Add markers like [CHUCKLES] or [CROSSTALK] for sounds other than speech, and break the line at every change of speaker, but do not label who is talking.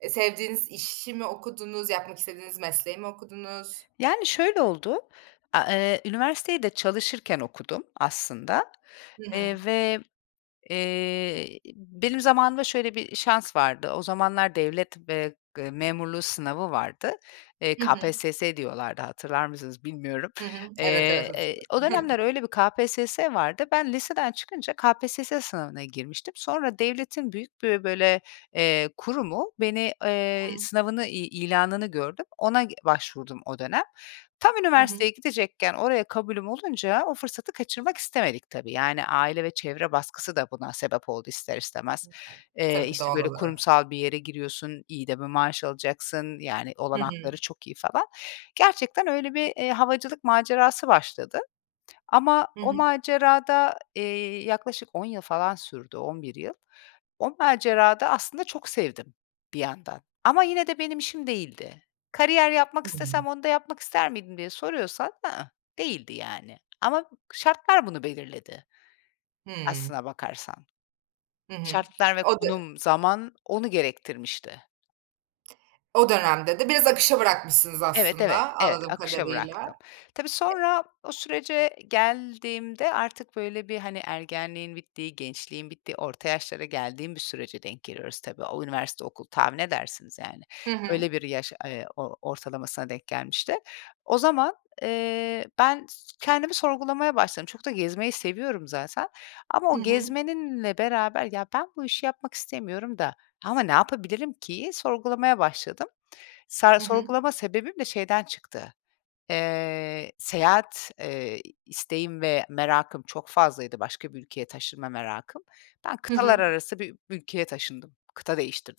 E, sevdiğiniz işimi okudunuz, yapmak istediğiniz mesleği mi okudunuz?
Yani şöyle oldu, a eee, üniversiteyi de çalışırken okudum aslında,
Hı
eee,
hı.
ve, eee, benim zamanımda şöyle bir şans vardı. O zamanlar devlet, eee, memurluğu sınavı vardı. Eee,
Hı hı.
KPSS diyorlardı hatırlar mısınız bilmiyorum.
Hı hı. Evet, evet,
Eee,
hatır
eee, o dönemler
[CHUCKLES]
öyle bir KPSS vardı. Ben liseden çıkınca KPSS sınavına girmiştim. Sonra devletin büyük bir böyle, eee, kurumu, beni, eee,
Hıı.
sınavını i ilanını gördüm. Ona başvurdum o dönem. Tam
Hı hı.
üniversiteye gidecekken oraya kabulüm olunca o fırsatı kaçırmak istemedik tabii. Yani aile ve çevre baskısı da buna sebep oldu, ister istemez. Eee,
Tabii
işte
doğal
böyle
olarak.
kurumsal bir yere giriyorsun, iyi de bir maaş alacaksın, yani,
Hı
olanakları
hı.
çok iyi falan. Gerçekten öyle bir, eee, havacılık macerası başladı ama
Hı
o
hı.
macerada, eee, yaklaşık 10 yıl falan sürdü, 11 yıl. O macerada aslında çok sevdim bir yandan ama yine de benim işim değildi. Kariyer yapmak istesem
[UNINTELLIGIBLE]
onu da yapmak ister miydim diye soruyorsan, ı ıh, değildi yani ama şartlar bunu belirledi,
Hıı.
aslına bakarsan.
Hı hı.
Şartlar ve
O dö
konum, zaman onu gerektirmişti.
O dönemde de biraz akışa bırakmışsınız,
Evet, evet,
aslında,
evet,
anladığım
akışa
kadarıyla.
bıraktım. Tabii
E
sonra o sürece geldiğimde artık böyle bir hani ergenliğin bittiği, gençliğin bittiği, orta yaşlara geldiğim bir sürece denk geliyoruz tabii. O üniversite, okul, tahmin edersiniz yani
Hı
öyle
hı.
bir yaş, eee, o ortalamasına denk gelmişti. O zaman, eee, ben s kendimi sorgulamaya başladım. Çok da gezmeyi seviyorum zaten ama
Hı
o
hı.
gezmeninle beraber ya ben bu işi yapmak istemiyorum da ama ne yapabilirim, ki'yi sorgulamaya başladım. Sa
Hı hı.
sorgulama sebebim de şeyden çıktı. Eee, seyahat, eee, isteğim ve merakım çok fazlaydı, başka bir ülkeye taşınma merakım. Ben
Hı
kıtalar
hı.
arası bir ülkeye taşındım, kıta değiştirdim.